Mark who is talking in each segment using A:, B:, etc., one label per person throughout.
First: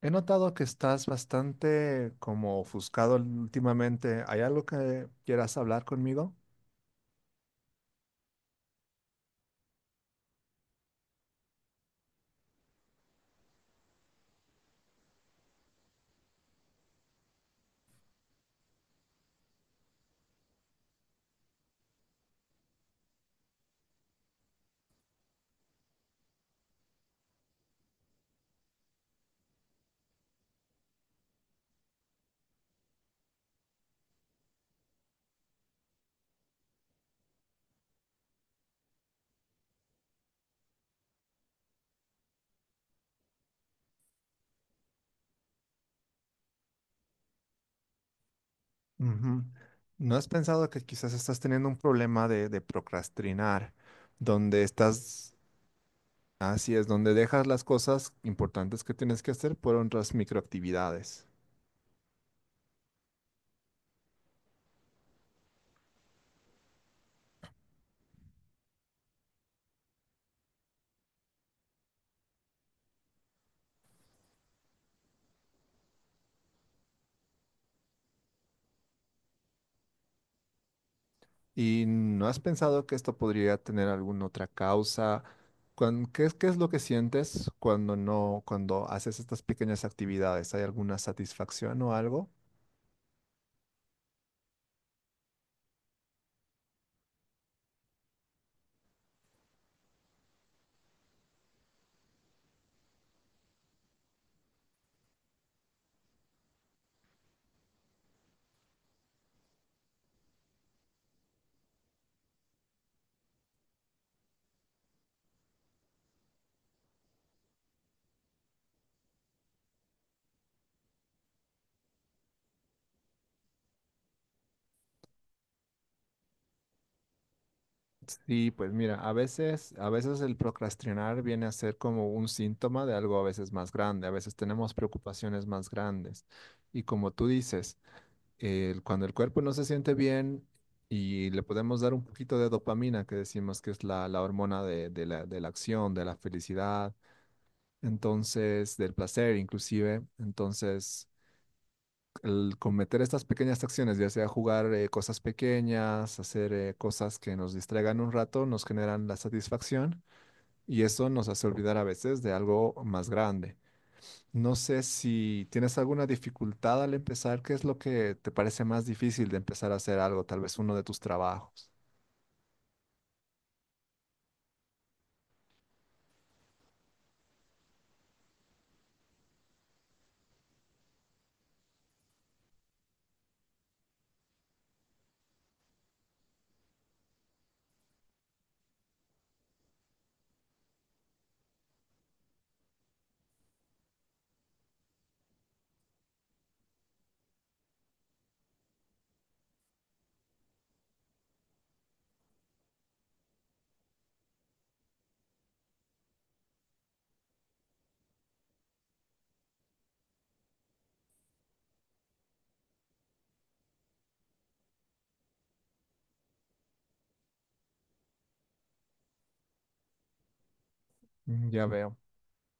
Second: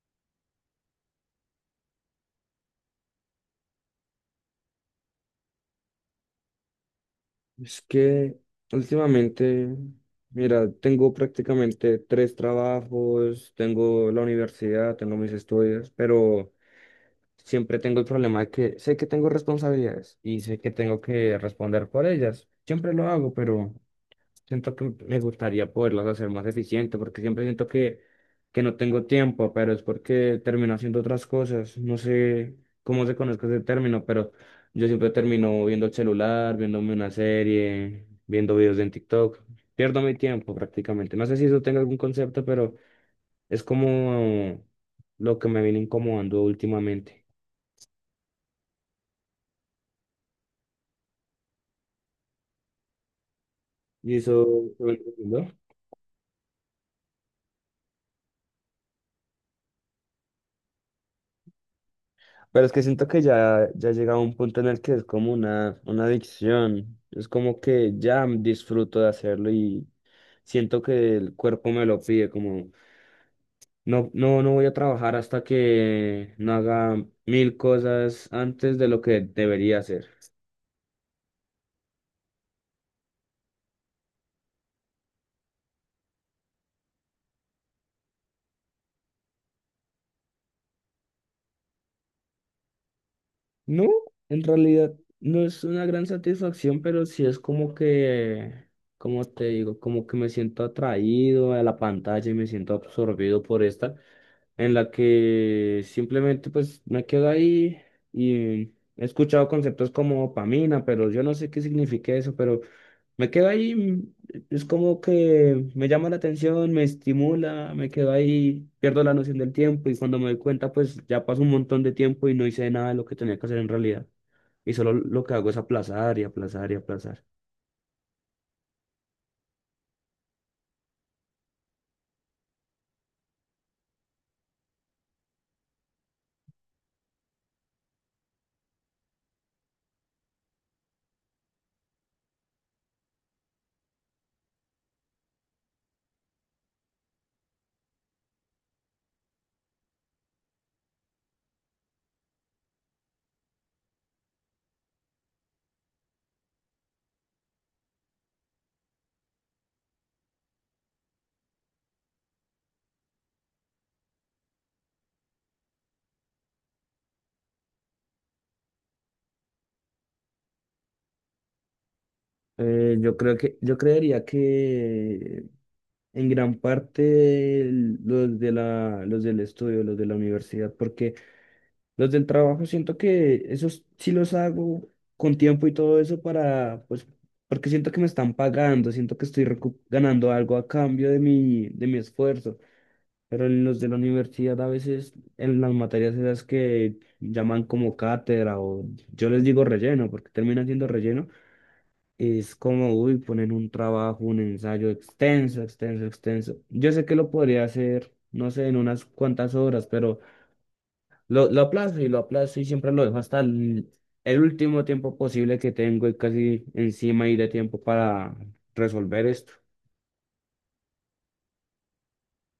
A: He notado que estás bastante como ofuscado últimamente. ¿Hay algo que quieras hablar conmigo?
B: Es que últimamente, mira, tengo prácticamente tres trabajos, tengo la universidad, tengo mis estudios, pero siempre tengo el problema de que sé que tengo responsabilidades y sé que tengo que responder por ellas. Siempre lo hago, pero siento que me gustaría poderlas hacer más eficiente porque siempre siento que no tengo tiempo, pero es porque termino haciendo otras cosas. No sé cómo se conozca ese término, pero yo siempre termino viendo el celular, viéndome una serie, viendo videos en TikTok. Pierdo mi tiempo prácticamente. No sé si eso tenga algún concepto, pero es como lo que me viene incomodando últimamente.
A: Ujú. ¿No has pensado que quizás estás teniendo un problema de procrastinar,
B: ¿Y
A: donde
B: eso?
A: estás,
B: ¿No?
A: así es, donde dejas las cosas importantes que tienes que hacer por otras microactividades?
B: Pero es que siento que ya llega a un punto en el que es como una adicción. Es como que ya disfruto de hacerlo y siento que el cuerpo me lo pide, como no, no, no voy a trabajar hasta que no haga mil cosas antes de lo que debería hacer.
A: ¿Y no has pensado que esto podría tener alguna otra causa? ¿Qué, qué es lo que sientes cuando no, cuando haces estas pequeñas actividades? ¿Hay alguna satisfacción o algo?
B: No, en realidad no es una gran satisfacción, pero sí es como que, como te digo, como que me siento atraído a la pantalla y me siento absorbido por esta. En la que simplemente pues me quedo ahí y he escuchado conceptos como dopamina, pero yo no sé qué significa eso, pero me quedo ahí, es como que me llama la atención, me estimula, me quedo ahí, pierdo la noción del tiempo y cuando me doy cuenta pues ya pasó un montón de tiempo y no hice nada de lo que tenía que hacer en realidad. Y solo lo que hago es aplazar y aplazar y aplazar.
A: Sí, pues mira, a veces el procrastinar viene a ser como un síntoma de algo a veces más grande, a veces tenemos preocupaciones más grandes. Y como tú dices, cuando el cuerpo no se siente bien y le podemos dar un poquito de dopamina, que decimos que es la hormona de la acción, de la felicidad, entonces, del placer inclusive, entonces el cometer estas pequeñas acciones, ya sea jugar cosas pequeñas, hacer cosas que nos distraigan un rato, nos generan la satisfacción y eso nos hace olvidar a veces de algo más grande. No sé si tienes alguna dificultad al empezar. ¿Qué es lo que te parece más difícil de empezar a hacer algo? Tal vez uno de tus trabajos.
B: Yo creo que, yo creería que en gran parte los del estudio, los de la universidad, porque los del trabajo siento que esos sí los hago con tiempo y todo eso para, pues, porque siento que me están pagando, siento que estoy ganando algo a cambio de mi, esfuerzo. Pero en los de la universidad a veces en las materias esas que llaman como cátedra o yo les digo relleno, porque termina siendo relleno es como, uy, poner un trabajo, un ensayo extenso, extenso, extenso. Yo sé que lo podría hacer, no sé, en unas cuantas horas, pero lo aplazo y lo aplazo y siempre lo dejo hasta el último tiempo posible que tengo y casi encima y de tiempo para resolver esto.
A: Mm, ya veo.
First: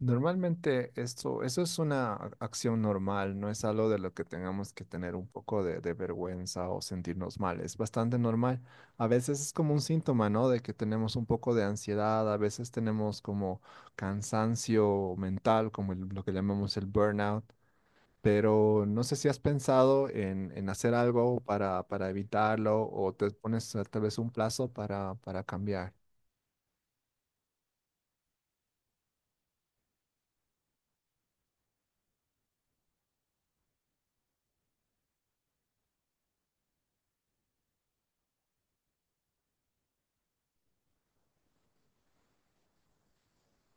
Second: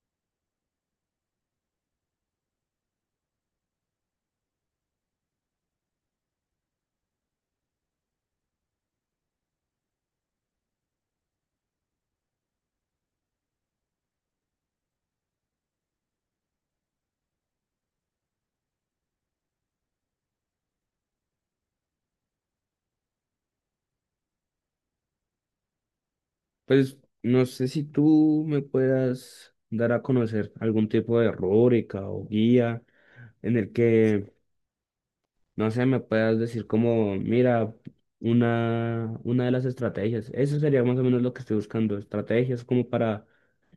A: Normalmente esto, eso es una acción normal, no es algo de lo que tengamos que tener un poco de vergüenza o sentirnos mal, es bastante normal. A veces es como un síntoma, ¿no? De que tenemos un poco de ansiedad, a veces tenemos como cansancio mental, como lo que llamamos el burnout, pero no sé si has pensado en hacer algo para evitarlo o te pones tal vez un plazo para cambiar.
B: Pues no sé si tú me puedas dar a conocer algún tipo de rúbrica o guía en el que no sé, me puedas decir como, mira, una de las estrategias. Eso sería más o menos lo que estoy buscando, estrategias como para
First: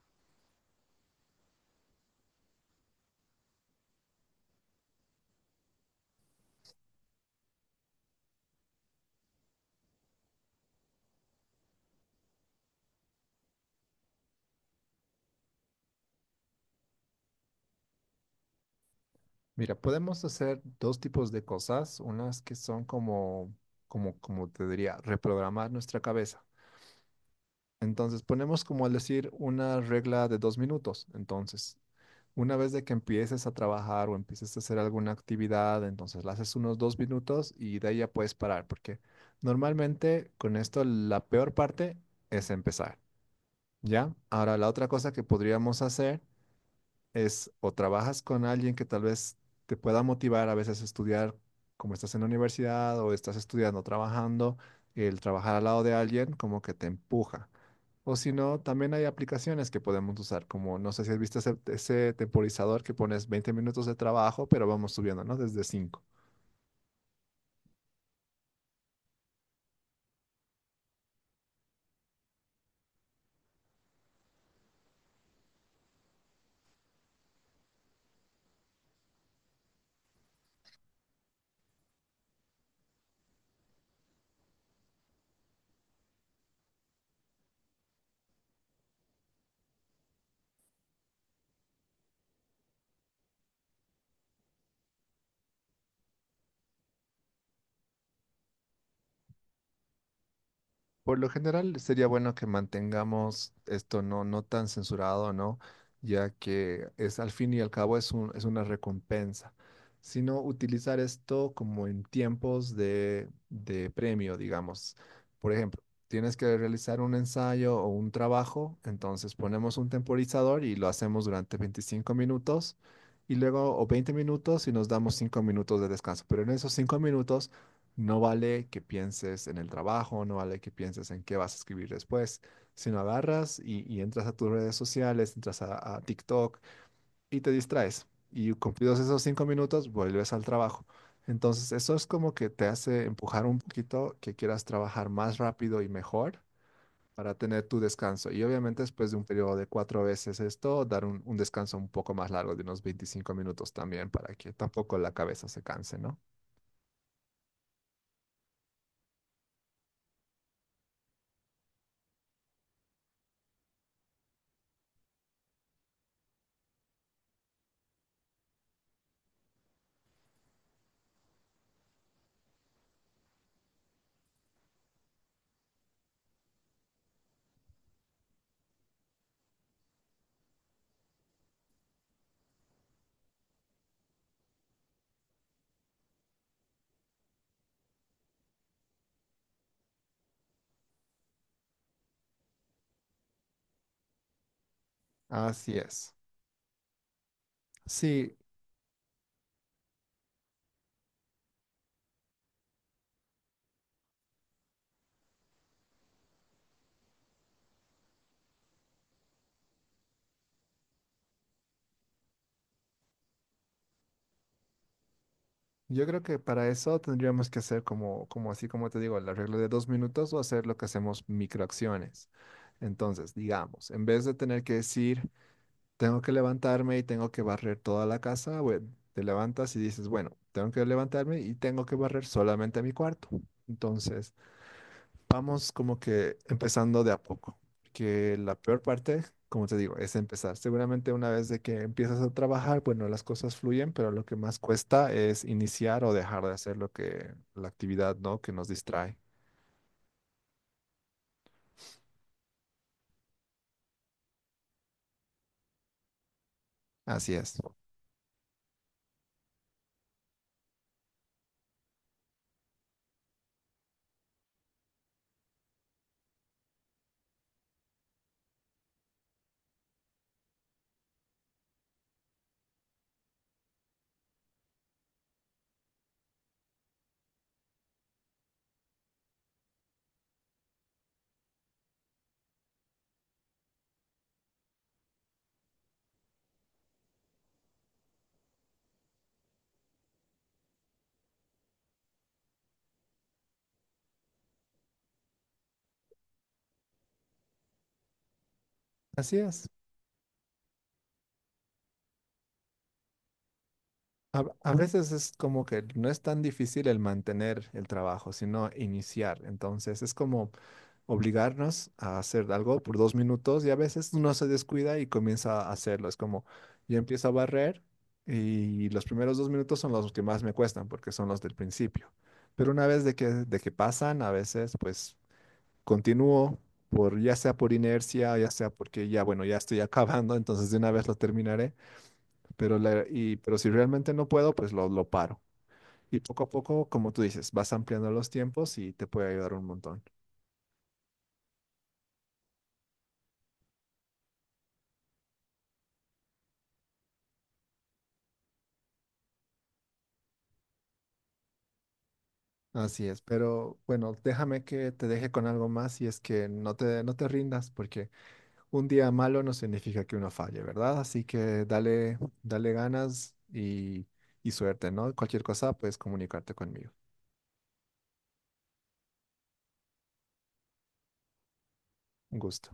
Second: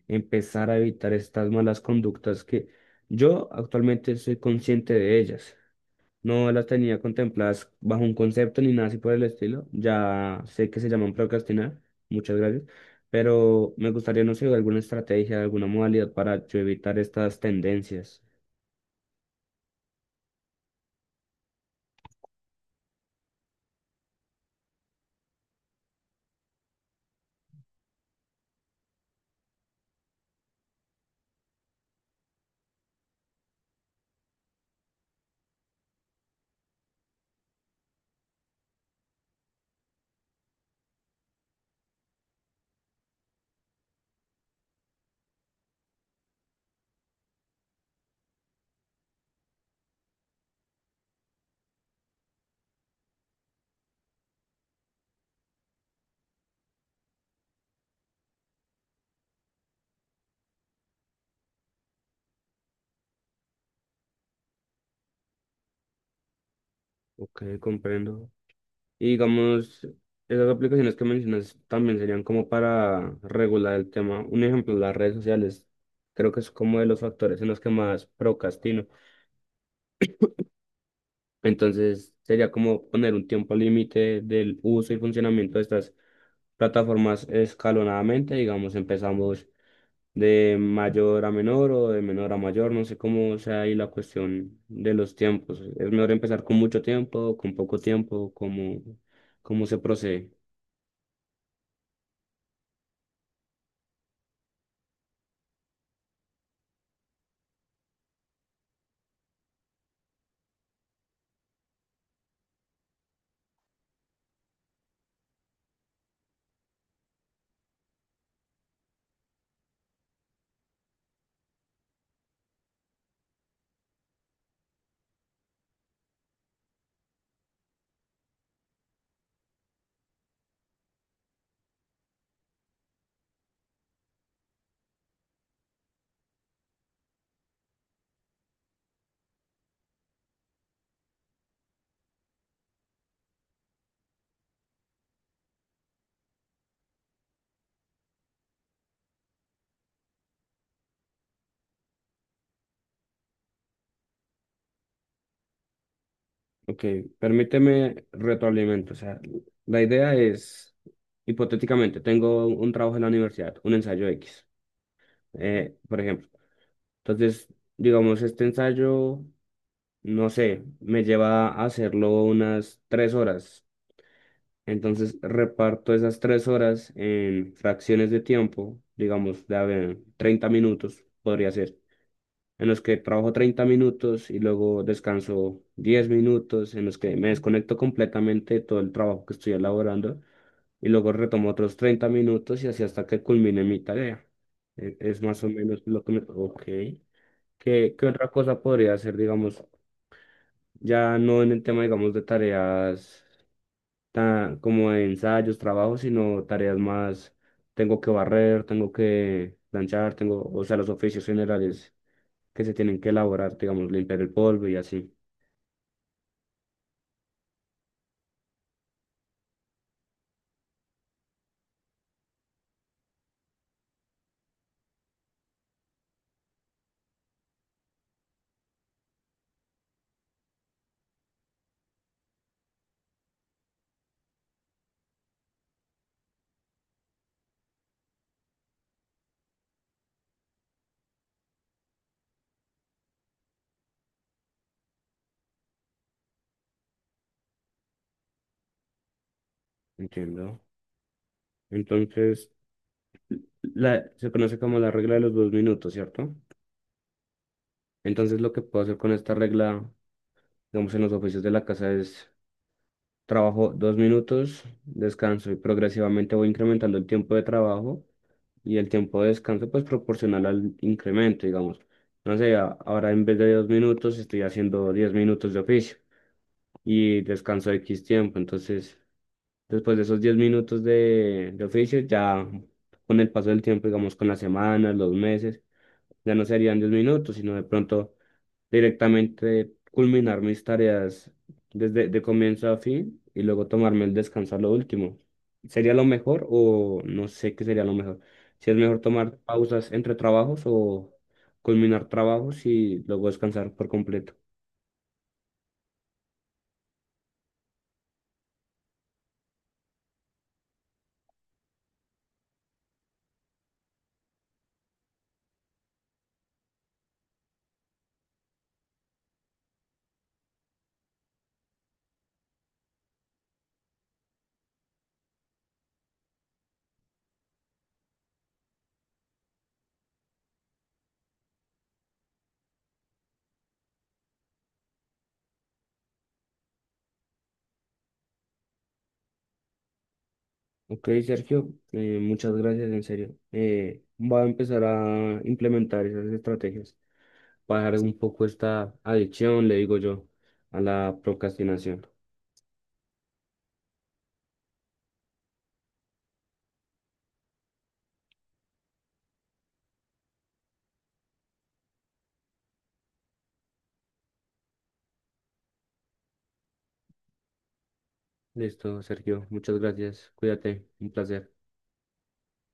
B: empezar a evitar estas malas conductas que yo actualmente soy consciente de ellas. No las tenía contempladas bajo un concepto ni nada así por el estilo. Ya sé que se llaman procrastinar. Muchas gracias. Pero me gustaría, no sé, alguna estrategia, alguna modalidad para yo evitar estas tendencias.
A: Mira, podemos hacer dos tipos de cosas, unas que son como, como te diría, reprogramar nuestra cabeza. Entonces ponemos como al decir una regla de dos minutos. Entonces, una vez de que empieces a trabajar o empieces a hacer alguna actividad, entonces la haces unos dos minutos y de ahí ya puedes parar, porque normalmente con esto la peor parte es empezar, ¿ya? Ahora, la otra cosa que podríamos hacer es o trabajas con alguien que tal vez te pueda motivar a veces a estudiar, como estás en la universidad o estás estudiando, trabajando, el trabajar al lado de alguien como que te empuja. O si no, también hay aplicaciones que podemos usar, como no sé si has visto ese, ese temporizador que pones 20 minutos de trabajo, pero vamos subiendo, ¿no? Desde cinco.
B: Ok, comprendo. Y digamos, esas aplicaciones que mencionas también serían como para regular el tema. Un ejemplo, las redes sociales. Creo que es como de los factores en los que más procrastino. Entonces, sería como poner un tiempo límite del uso y funcionamiento de estas plataformas escalonadamente. Digamos, empezamos de mayor a menor o de menor a mayor. No sé cómo sea ahí la cuestión de los tiempos. ¿Es mejor empezar con mucho tiempo, con poco tiempo? ¿Cómo se procede?
A: Por lo general sería bueno que mantengamos esto no, no tan censurado, ¿no? Ya que es al fin y al cabo es es una recompensa, sino utilizar esto como en tiempos de premio, digamos. Por ejemplo, tienes que realizar un ensayo o un trabajo, entonces ponemos un temporizador y lo hacemos durante 25 minutos y luego o 20 minutos y nos damos 5 minutos de descanso. Pero en esos 5 minutos no vale que pienses en el trabajo, no vale que pienses en qué vas a escribir después, sino agarras y entras a tus redes sociales, entras a TikTok y te distraes. Y cumplidos esos cinco minutos, vuelves al trabajo. Entonces, eso es como que te hace empujar un poquito que quieras trabajar más rápido y mejor para tener tu descanso. Y obviamente después de un periodo de cuatro veces esto, dar un descanso un poco más largo de unos 25 minutos también para que tampoco la cabeza se canse, ¿no?
B: Ok, permíteme retroalimento. O sea, la idea es, hipotéticamente, tengo un trabajo en la universidad, un ensayo X, por ejemplo. Entonces, digamos, este ensayo, no sé, me lleva a hacerlo unas 3 horas. Entonces, reparto esas 3 horas en fracciones de tiempo, digamos, de a ver, 30 minutos podría ser. En los que trabajo 30 minutos y luego descanso 10 minutos, en los que me desconecto completamente de todo el trabajo que estoy elaborando y luego retomo otros 30 minutos y así hasta que culmine mi tarea. Es más o
A: Así
B: menos lo que
A: es.
B: me. Ok. ¿Qué otra
A: Sí,
B: cosa podría hacer, digamos, ya no en el tema, digamos, de tareas tan, como de ensayos, trabajos, sino tareas más, tengo que barrer, tengo que planchar, tengo, o sea, los oficios generales que se tienen que elaborar, digamos, limpiar el polvo y así?
A: yo creo que para eso tendríamos que hacer como, como así como te digo, el arreglo de dos minutos o hacer lo que hacemos microacciones. Entonces, digamos, en vez de tener que decir, tengo que levantarme y tengo que barrer toda la casa, bueno, te levantas y dices, bueno, tengo que levantarme y tengo que barrer solamente mi cuarto. Entonces, vamos como que empezando de a poco, que la peor parte, como te digo, es empezar. Seguramente una vez de que empiezas a trabajar, bueno, las cosas fluyen, pero lo que más cuesta es iniciar o dejar de hacer lo que la actividad, ¿no?, que nos distrae.
B: Entiendo. Entonces, se conoce como la regla de los 2 minutos, ¿cierto?
A: Así es.
B: Entonces, lo que puedo hacer con esta regla, digamos, en los oficios de la casa es trabajo 2 minutos, descanso y progresivamente voy incrementando el tiempo de trabajo y el tiempo de descanso, pues proporcional al incremento, digamos. No sé, ahora en vez de 2 minutos estoy haciendo 10 minutos de oficio y descanso X tiempo, entonces, después de esos 10 minutos de oficio, ya con el paso del tiempo, digamos, con las semanas, los meses, ya no serían 10 minutos, sino de pronto directamente culminar mis tareas desde de comienzo a fin y luego tomarme el descanso a lo último. ¿Sería lo mejor o no sé qué sería lo mejor? Si es mejor tomar
A: Así es.
B: pausas entre trabajos o culminar trabajos y luego descansar por completo.
A: A veces es como que no es tan difícil el mantener el trabajo, sino iniciar. Entonces es como obligarnos a hacer algo por dos minutos y a veces uno se descuida y comienza a hacerlo. Es como yo empiezo a barrer y los primeros dos minutos son los que más me cuestan porque son los del principio. Pero una vez de que pasan, a veces pues continúo por ya sea por inercia, ya sea porque ya bueno, ya estoy acabando, entonces de una vez lo terminaré, pero pero si realmente no puedo, pues lo paro. Y poco a poco, como tú dices, vas ampliando los tiempos y te puede ayudar un montón.
B: Ok, Sergio, muchas gracias, en serio. Voy a empezar a implementar esas estrategias para dejar un poco esta adicción, le digo yo, a la procrastinación.
A: Así es, pero bueno, déjame que te deje con algo más y es que no te, no te rindas, porque un día malo no significa que uno falle, ¿verdad? Así que dale, dale ganas y suerte, ¿no? Cualquier cosa puedes comunicarte conmigo.
B: Listo, Sergio, muchas gracias. Cuídate, un placer.
A: Un gusto.